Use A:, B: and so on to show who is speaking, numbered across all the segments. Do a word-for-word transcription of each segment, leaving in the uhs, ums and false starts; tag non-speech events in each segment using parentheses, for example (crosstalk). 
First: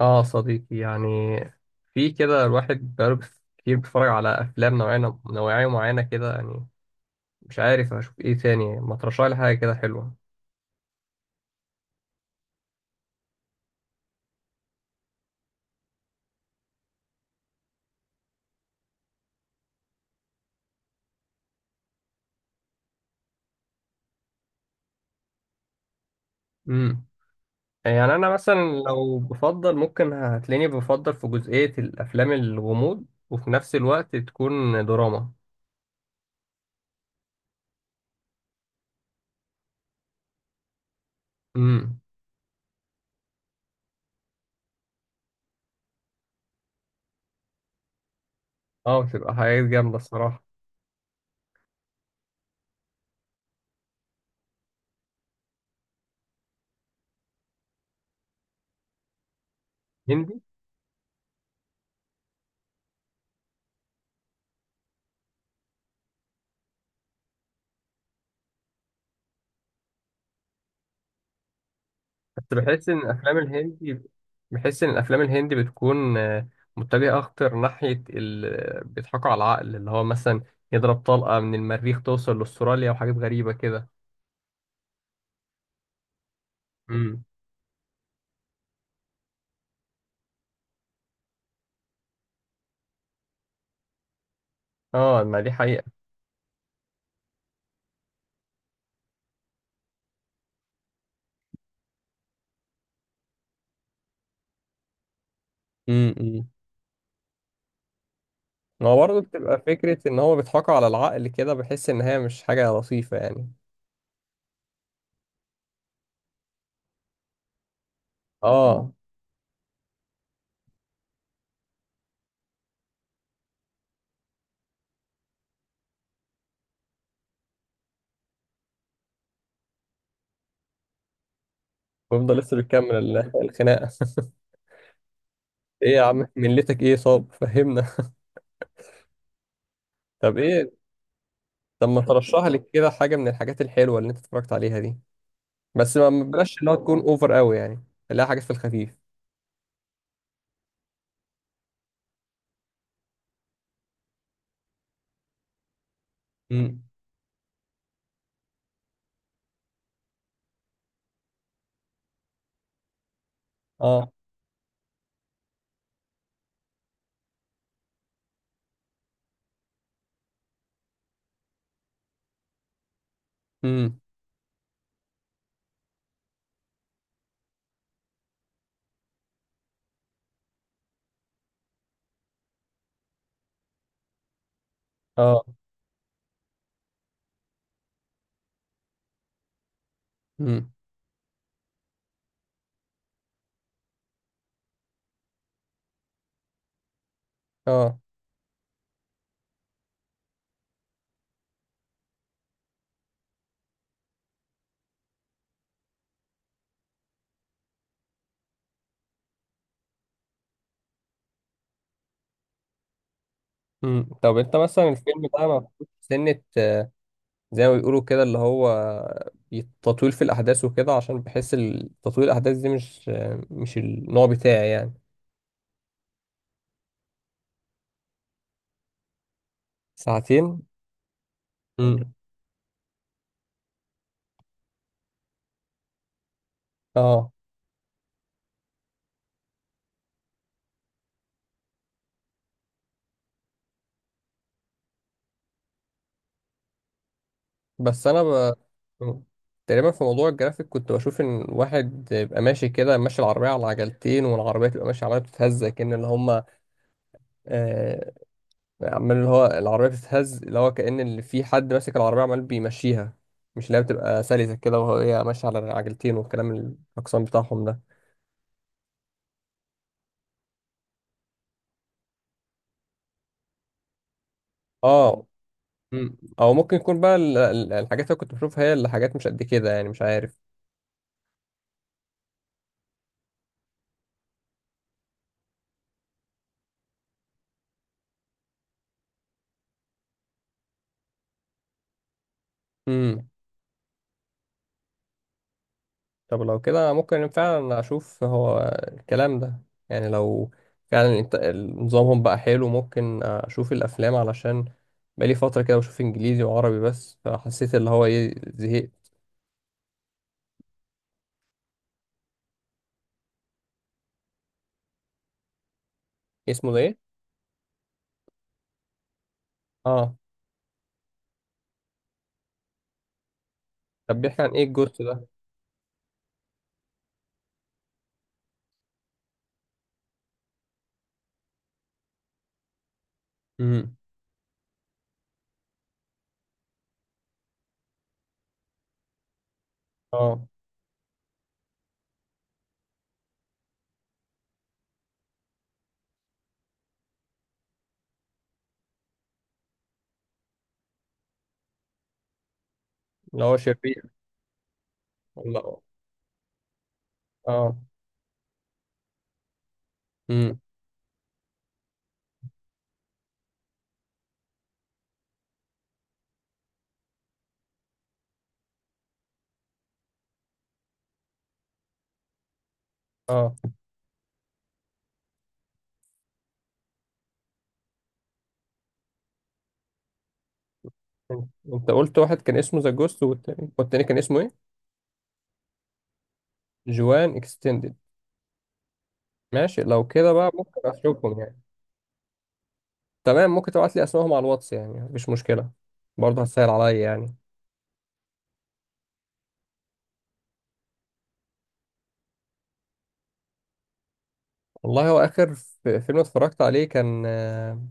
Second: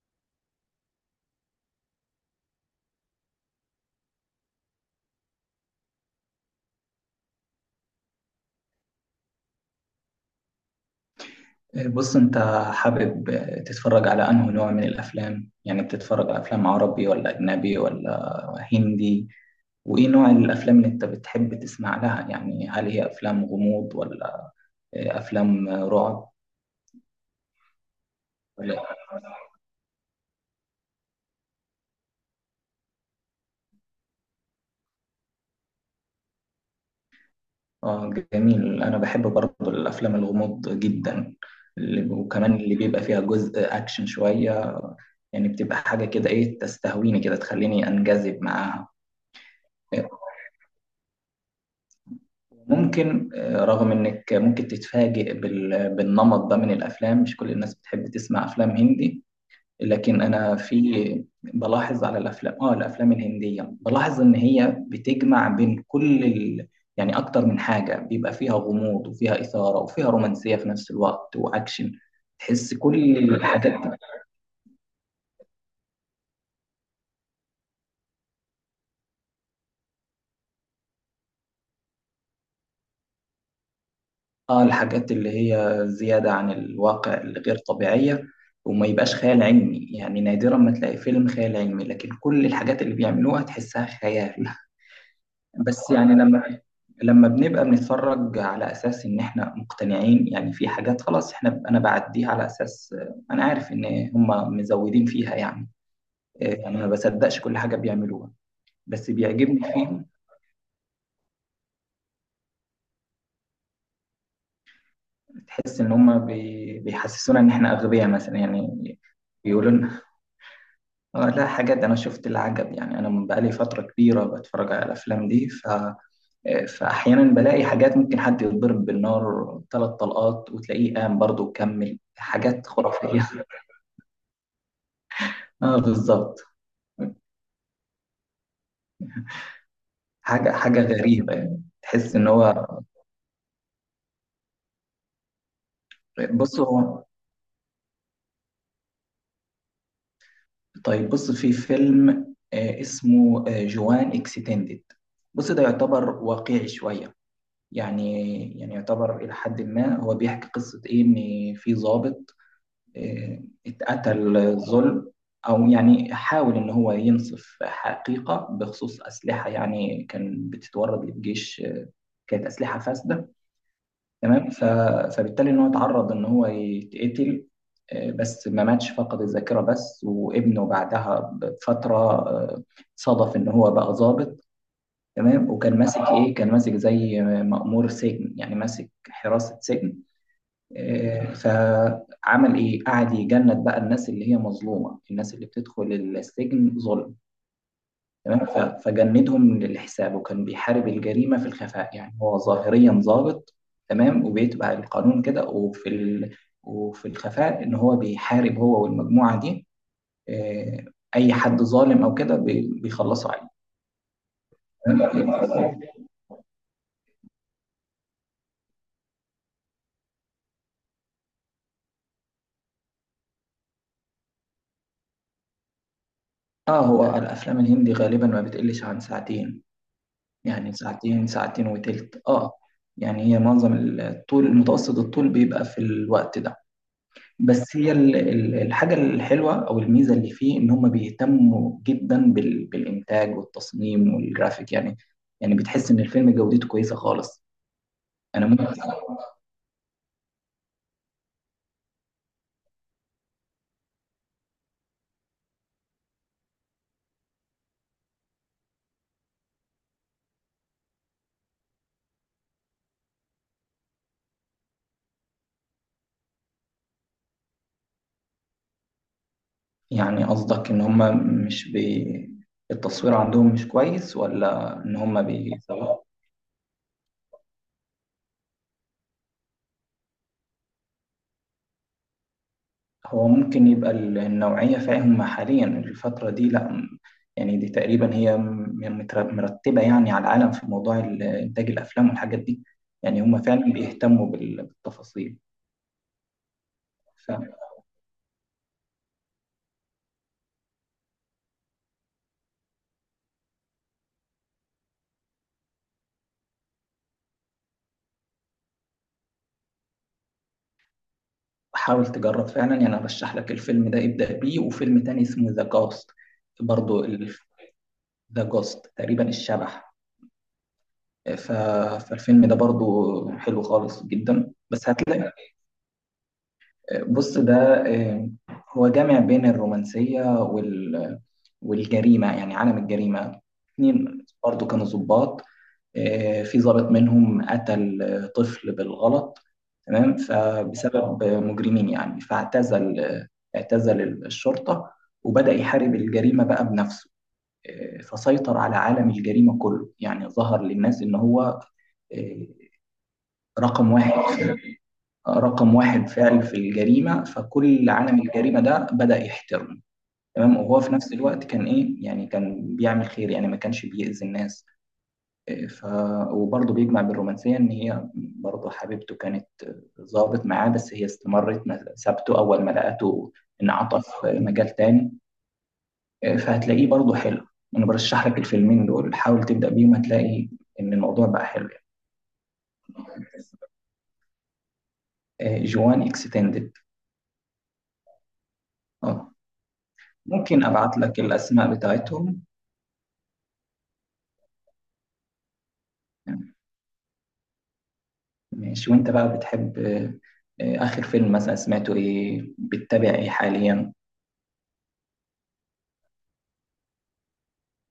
A: اه، صديقي يعني. في كده الواحد بقاله بس- كتير بيتفرج على افلام نوعية، نوعية معينة كده يعني. مش عارف اشوف ايه تاني، ما ترشح لي حاجة كده حلوة؟
B: بص انت حابب تتفرج على انه نوع من الافلام؟ يعني بتتفرج على افلام عربي ولا اجنبي ولا هندي؟ وايه نوع الافلام اللي انت بتحب تسمع لها؟ يعني هل هي افلام غموض ولا افلام رعب
A: امم. يعني انا مثلا.
B: ولا؟
A: لو بفضل ممكن هتلاقيني بفضل في جزئية الافلام الغموض، وفي نفس الوقت تكون دراما.
B: اه جميل، انا بحب برضه الافلام الغموض جدا،
A: امم.
B: اللي- وكمان اللي بيبقى فيها جزء اكشن شوية، يعني بتبقى حاجة كده ايه تستهويني كده تخليني انجذب معاها.
A: اه، بتبقى حاجات جامدة الصراحة.
B: ممكن آه، رغم انك ممكن تتفاجئ بال- بالنمط ده من الافلام، مش كل الناس بتحب تسمع افلام هندي، لكن
A: هندي.
B: انا في بلاحظ على الافلام اه الافلام الهندية، بلاحظ ان هي بتجمع بين كل ال... يعني اكتر من حاجة، بيبقى فيها غموض وفيها اثارة وفيها رومانسية في نفس الوقت واكشن،
A: بس
B: تحس
A: بحس ان
B: كل
A: الافلام
B: الحاجات.
A: الهندي بحس ان الافلام الهندي بتكون آه، متجهه اكتر ناحيه ال... بيضحكوا على العقل، اللي هو مثلا يضرب طلقه من المريخ توصل لاستراليا وحاجات غريبه كده.
B: اه الحاجات اللي هي زيادة عن الواقع
A: امم.
B: الغير طبيعية، وما يبقاش خيال علمي، يعني نادرا ما تلاقي فيلم خيال علمي لكن كل الحاجات اللي بيعملوها تحسها خيال.
A: اه، ما دي
B: (laughs)
A: حقيقه.
B: بس يعني لما لما بنبقى بنتفرج على أساس إن إحنا مقتنعين، يعني في حاجات خلاص إحنا أنا بعديها على أساس، آه، أنا عارف إن هما مزودين فيها يعني.
A: امم.
B: آه، يعني ما بصدقش كل حاجة بيعملوها.
A: هو
B: بس
A: برضه بتبقى
B: بيعجبني
A: فكره
B: فيهم،
A: ان هو بيضحكوا على العقل كده، بحس ان هي مش حاجه لطيفه يعني.
B: تحس إن هما بي- بيحسسونا إن إحنا أغبياء مثلا يعني،
A: اه،
B: بيقولوا لنا. آه لا، حاجات أنا شفت العجب يعني، أنا من بقالي فترة كبيرة بتفرج على الأفلام دي ف... آه، فأحيانا بلاقي حاجات، ممكن حد يتضرب بالنار ثلاث طلقات وتلاقيه قام برضه وكمل
A: ويفضل لسه
B: حاجات
A: بيكمل
B: خرافية.
A: ال-
B: (laughs)
A: الخناقه (laughs)
B: اه
A: ايه يا عم،
B: بالظبط.
A: ملتك ايه؟ صاب فهمنا. طب
B: حاجة
A: ايه؟
B: حاجة غريبة يعني
A: طب ما
B: تحس إن
A: ترشح لي
B: هو.
A: كده حاجه من الحاجات الحلوه اللي انت اتفرجت عليها دي؟ بس ما ما بلاش
B: بص
A: اللي هو تكون
B: هو،
A: اوفر قوي، يعني خليها حاجات في الخفيف.
B: طيب بص في فيلم آه، اسمه آه، جوان اكستندد. بص ده يعتبر واقعي
A: مم.
B: شوية، يعني يعني يعتبر إلى حد ما، هو بيحكي قصة إيه، إن في ضابط آه،
A: اه.
B: اتقتل ظلم، أو يعني حاول إن هو ينصف حقيقة بخصوص أسلحة يعني كان بتتورد للجيش آه، كانت أسلحة فاسدة.
A: امم.
B: تمام، ف- فبالتالي إن هو اتعرض إن هو يتقتل، آه، بس ما ماتش، فقد الذاكرة بس، وابنه بعدها بفترة آه، صادف إن هو بقى ضابط.
A: اه.
B: تمام، وكان ماسك إيه، كان ماسك زي مأمور سجن يعني ماسك حراسة سجن.
A: امم.
B: آه، فعمل ايه، قعد يجند بقى الناس اللي هي مظلومه، الناس اللي بتدخل السجن ظلم.
A: اه.
B: تمام، ف- فجندهم للحساب وكان بيحارب الجريمه في الخفاء، يعني هو ظاهريا ضابط تمام وبيتبع القانون كده، وفي ال... وفي الخفاء ان هو بيحارب، هو والمجموعه دي، آه، اي حد ظالم او كده بي- بيخلصوا عليه.
A: امم. طب انت مثلا الفيلم ده
B: تمام؟
A: ما فيهوش سنة، آه، زي ما بيقولوا كده اللي هو تطويل في الاحداث وكده، عشان بحس ال- تطويل الاحداث دي مش آه، مش النوع بتاعي يعني.
B: اه هو الافلام الهندي غالبا ما بتقلش عن ساعتين،
A: ساعتين.
B: يعني ساعتين ساعتين
A: امم.
B: وتلت اه، يعني هي معظم الطول، متوسط الطول بيبقى في الوقت ده.
A: اه.
B: بس هي ال- ال- الحاجة الحلوة أو الميزة اللي فيه، إن هم بيهتموا جدا بال- بالإنتاج والتصميم والجرافيك يعني، يعني بتحس إن الفيلم جودته كويسة خالص.
A: بس انا
B: أنا
A: ب...
B: ممكن،
A: تقريبا في موضوع الجرافيك كنت بشوف ان واحد يبقى ماشي كده، ماشي العربية على عجلتين، والعربية تبقى ماشية عمالة بتتهز كأن اللي هما عمال، اللي هو العربية بتتهز اللي هو كأن اللي في حد ماسك العربية عمال بيمشيها، مش اللي هي بتبقى سلسة كده وهي ماشية على عجلتين، والكلام الأقسام بتاعهم ده.
B: يعني قصدك إن هم مش بي التصوير عندهم مش كويس، ولا إن هم
A: اه.
B: بي.
A: مم. أو ممكن يكون بقى ال- ال- الحاجات اللي كنت بشوفها هي اللي حاجات مش قد كده يعني، مش عارف.
B: هو ممكن يبقى ال- النوعية، فاهم، حاليا الفترة دي لا م- يعني دي تقريبا هي م- متر- مرتبة يعني على العالم في موضوع ال- إنتاج الأفلام والحاجات دي. يعني
A: مم.
B: هم فعلا بيهتموا بال- بالتفاصيل.
A: طب لو كده ممكن فعلا أشوف هو الكلام ده. يعني لو فعلا الإنت- نظامهم بقى حلو، ممكن أشوف الأفلام، علشان بقالي فترة كده بشوف إنجليزي وعربي بس، فحسيت اللي هو إيه، زهقت.
B: فحاول تجرب فعلا يعني، أنا برشح لك الفيلم ده ابدأ بيه، وفيلم تاني اسمه ذا جوست.
A: اسمه ده إيه؟
B: برضو ذا جوست، تقريبا الشبح.
A: اه.
B: ف- فالفيلم ده برضو حلو خالص
A: طب بيحكي عن
B: جدا
A: ايه
B: بس
A: الجوست ده؟
B: هتلاقي. بص ده، آه، هو جامع بين الرومانسية وال، والجريمة يعني عالم الجريمة.
A: امم.
B: اتنين برضو كانوا ضباط، آه، في ضابط منهم قتل آه، طفل بالغلط. تمام
A: اه.
B: فبسبب آه، مجرمين، يعني فاعتزل آه، اعتزل الشرطة، وبدأ يحارب الجريمة بقى بنفسه. آه، فسيطر على عالم الجريمة كله، يعني ظهر للناس إن هو آه،
A: اللي هو
B: رقم
A: شرير
B: واحد،
A: ولا.
B: رقم واحد فعل في الجريمة،
A: اه.
B: فكل عالم الجريمة ده بدأ يحترمه. تمام،
A: امم.
B: وهو في نفس الوقت كان إيه، يعني كان بيعمل خير يعني ما كانش بيأذي الناس. إيه، ف وبرضه بيجمع بالرومانسية إن هي برضه حبيبته كانت ظابط معاه، بس هي استمرت ما سابته أول ما لقته،
A: اه.
B: انعطف مجال تاني. إيه، فهتلاقيه برضه حلو. أنا برشح لك الفيلمين دول، حاول تبدأ بيهم، هتلاقي إن الموضوع
A: انت
B: بقى حلو يعني.
A: انت قلت واحد كان اسمه ذا جوست، والتاني والتاني كان اسمه ايه؟
B: إيه، جوان اكستندد.
A: جوان اكستندد.
B: اه،
A: ماشي، لو كده بقى
B: ممكن
A: ممكن
B: ابعت لك
A: اشوفهم يعني.
B: الاسماء بتاعتهم.
A: تمام، ممكن تبعت لي اسمائهم على الواتس، يعني مفيش مشكلة، برضه هتسهل عليا يعني.
B: ماشي، وانت بقى بتحب آه، آه، اخر فيلم مثلا سمعته ايه، بتتابع ايه حاليا؟
A: والله، هو اخر ف- فيلم اتفرجت عليه كان، آه،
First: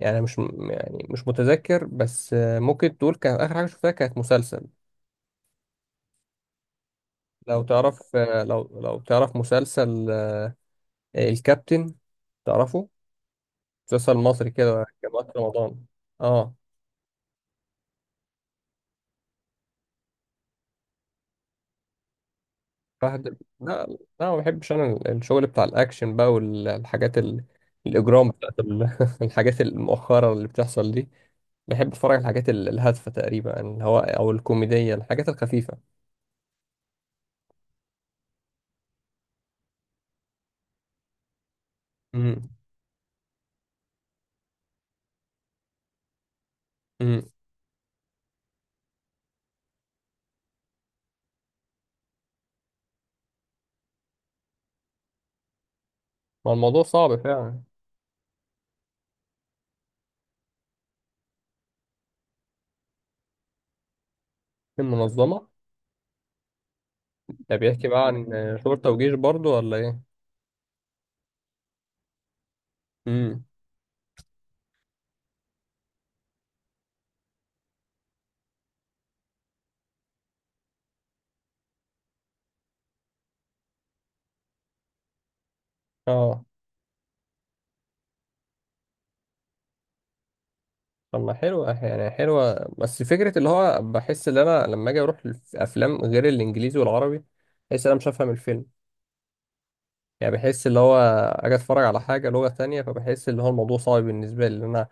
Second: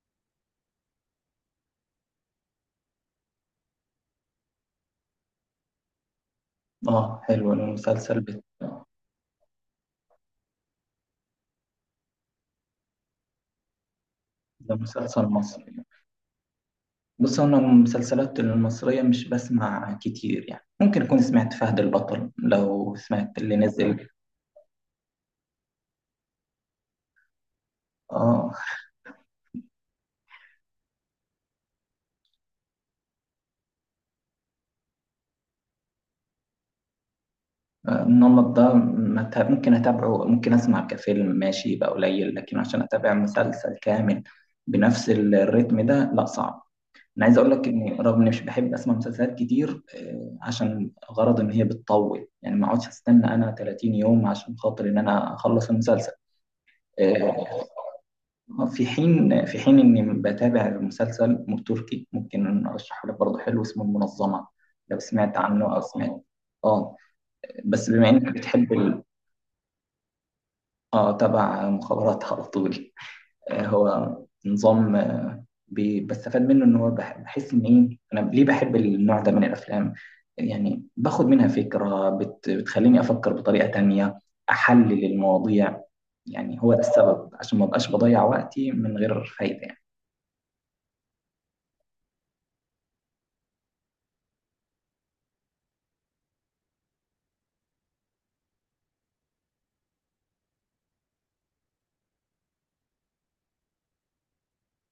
A: يعني مش م- يعني مش متذكر، بس آه، ممكن تقول كان اخر حاجة شفتها كانت مسلسل.
B: اه حلو
A: لو تعرف
B: المسلسل
A: آه،
B: بت...
A: لو
B: آه،
A: لو تعرف مسلسل الكابتن؟ تعرفه؟ مسلسل مصري
B: ده
A: كده كان
B: مسلسل
A: وقت
B: مصري؟
A: رمضان. اه.
B: بص انا المسلسلات المصرية مش بسمع كتير يعني، ممكن اكون سمعت فهد البطل لو
A: فهد.
B: سمعت اللي
A: لا. لا،
B: نزل.
A: ما بحبش انا ال- الشغل بتاع الاكشن بقى، والحاجات ال... الاجرام
B: اه
A: بتاعت ال... (laughs) الحاجات المؤخره اللي بتحصل دي. بحب اتفرج على الحاجات ال- الهادفه تقريبا، اللي هو او الكوميديه، الحاجات الخفيفه.
B: آه، النمط ده ما ت- ممكن اتابعه، ممكن اسمع كفيلم ماشي يبقى قليل،
A: امم.
B: لكن عشان اتابع مسلسل كامل بنفس الريتم ده لا صعب.
A: امم.
B: انا عايز اقول لك اني رغم اني مش بحب اسمع مسلسلات كتير آه، عشان غرض ان هي بتطول، يعني ما اقعدش استنى انا ثلاثين يوم عشان خاطر ان انا اخلص المسلسل.
A: ما الموضوع صعب
B: آه،
A: فعلا.
B: في حين في حين اني بتابع مسلسل تركي ممكن ارشحه لك برضه، حلو اسمه المنظمة،
A: في
B: لو سمعت
A: منظمه؟
B: عنه او سمعت. اه
A: ده بيحكي
B: بس
A: بقى
B: بما
A: عن
B: انك بتحب
A: شرطه
B: ال...
A: وجيش برضو ولا ايه؟
B: اه تبع مخابرات على طول.
A: امم.
B: آه، هو نظام بي- بستفاد منه، ان هو بح- بحس ان ايه انا ليه بحب النوع ده من الافلام، يعني باخد منها فكرة بت بتخليني افكر بطريقة تانية، احلل المواضيع.
A: اه.
B: يعني هو ده السبب عشان ما بقاش بضيع وقتي من غير فايدة يعني.
A: طب ما حلوة، يعني حلوة بس فكرة اللي هو بحس ان انا لما اجي اروح الافلام غير الانجليزي والعربي، بحس ان انا مش هفهم الفيلم. يعني بحس اللي هو اجي اتفرج على حاجة لغة تانية، فبحس اللي هو الموضوع صعب بالنسبة لي ان انا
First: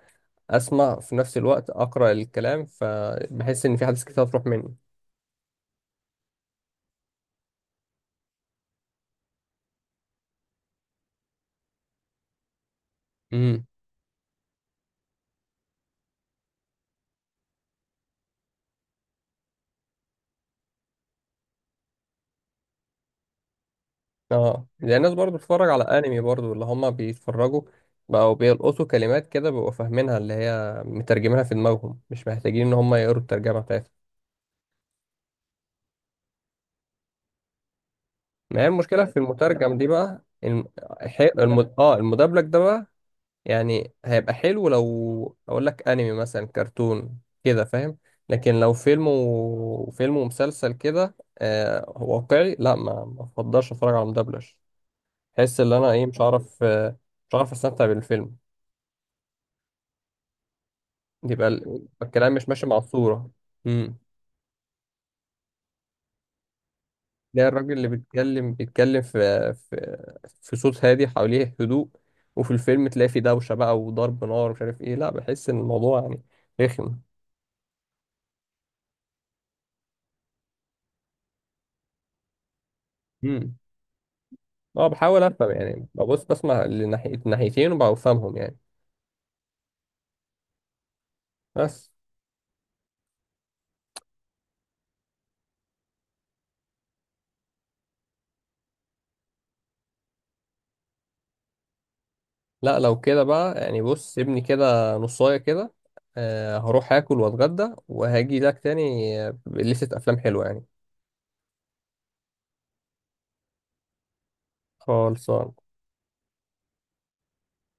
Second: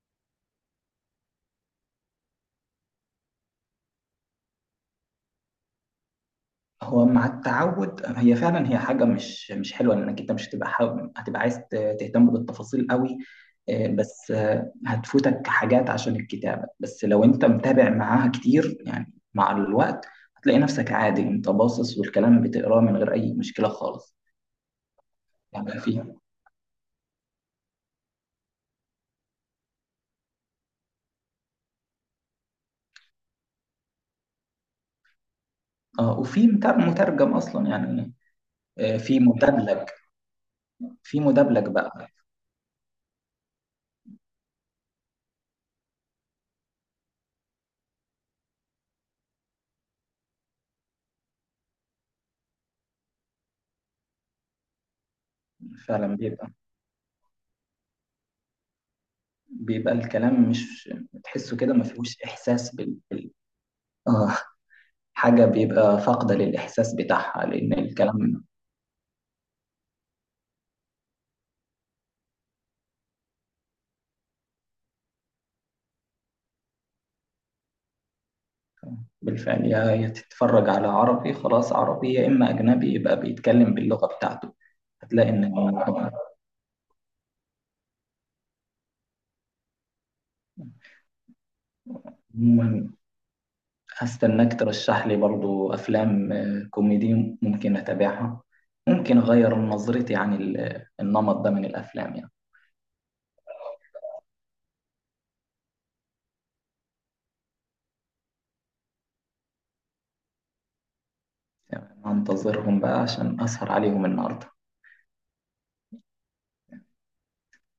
A: اسمع في نفس الوقت اقرأ الكلام، فبحس ان في حاجات كتير هتروح مني.
B: هو مع التعود، هي فعلا هي حاجه مش مش حلوه، لانك انت مش هتبقى حابب، هتبقى عايز ت- تهتم بالتفاصيل قوي.
A: امم.
B: آه، بس آه، هتفوتك حاجات عشان الكتابه، بس لو انت متابع معاها كتير يعني مع الوقت هتلاقي نفسك عادي، انت باصص والكلام بتقراه من غير اي مشكله خالص.
A: اه، زي الناس برضو بتتفرج
B: يعني
A: على
B: في
A: انمي برضو، اللي هما بيتفرجوا بقوا بيلقطوا كلمات كده، بيبقوا فاهمينها اللي هي مترجمينها في دماغهم، مش محتاجين ان هما يقروا الترجمة بتاعتها.
B: اه، وفي متر- مترجم اصلا يعني.
A: ما هي
B: آه،
A: المشكلة في
B: في
A: المترجم دي
B: مدبلج،
A: بقى الم...
B: في
A: حي...
B: مدبلج
A: الم... اه،
B: بقى
A: المدبلج ده بقى. يعني هيبقى حلو لو اقول لك انمي مثلا، كرتون كده فاهم. لكن لو فيلم وفيلم ومسلسل كده، آه واقعي، لا، ما ما افضلش اتفرج على مدبلج. احس ان انا ايه،
B: فعلا
A: مش
B: بيبقى،
A: عارف، آه مش عارف استمتع بالفيلم.
B: بيبقى الكلام مش
A: يبقى
B: تحسه كده ما
A: ال-
B: فيهوش
A: الكلام مش ماشي
B: احساس
A: مع
B: بال
A: الصورة.
B: بال- اه حاجة بيبقى فاقدة للإحساس بتاعها
A: ده الراجل
B: لأن
A: اللي
B: الكلام.
A: بيتكلم بيتكلم في في في صوت هادي حواليه هدوء، وفي الفيلم تلاقي فيه دوشة بقى وضرب نار ومش عارف ايه. لا، بحس ان الموضوع يعني رخم.
B: بالفعل، يا يا تتفرج على عربي خلاص عربي، يا إما أجنبي يبقى
A: امم.
B: بيتكلم باللغة بتاعته.
A: اه، بحاول
B: هتلاقي إن،
A: افهم يعني، ببص بسمع لناحية ناحيتين وبفهمهم يعني. بس.
B: عموماً هستناك ترشح لي برضو أفلام آه، كوميدي ممكن أتابعها، ممكن أغير نظرتي عن ال- النمط ده من الأفلام يعني.
A: لا، لو كده بقى يعني، بص سيبني كده نصاية كده، آه هروح اكل واتغدى وهاجي لك تاني، آه، بلستة افلام حلوة يعني.
B: هنتظرهم بقى عشان أسهر عليهم النهاردة.
A: خالص.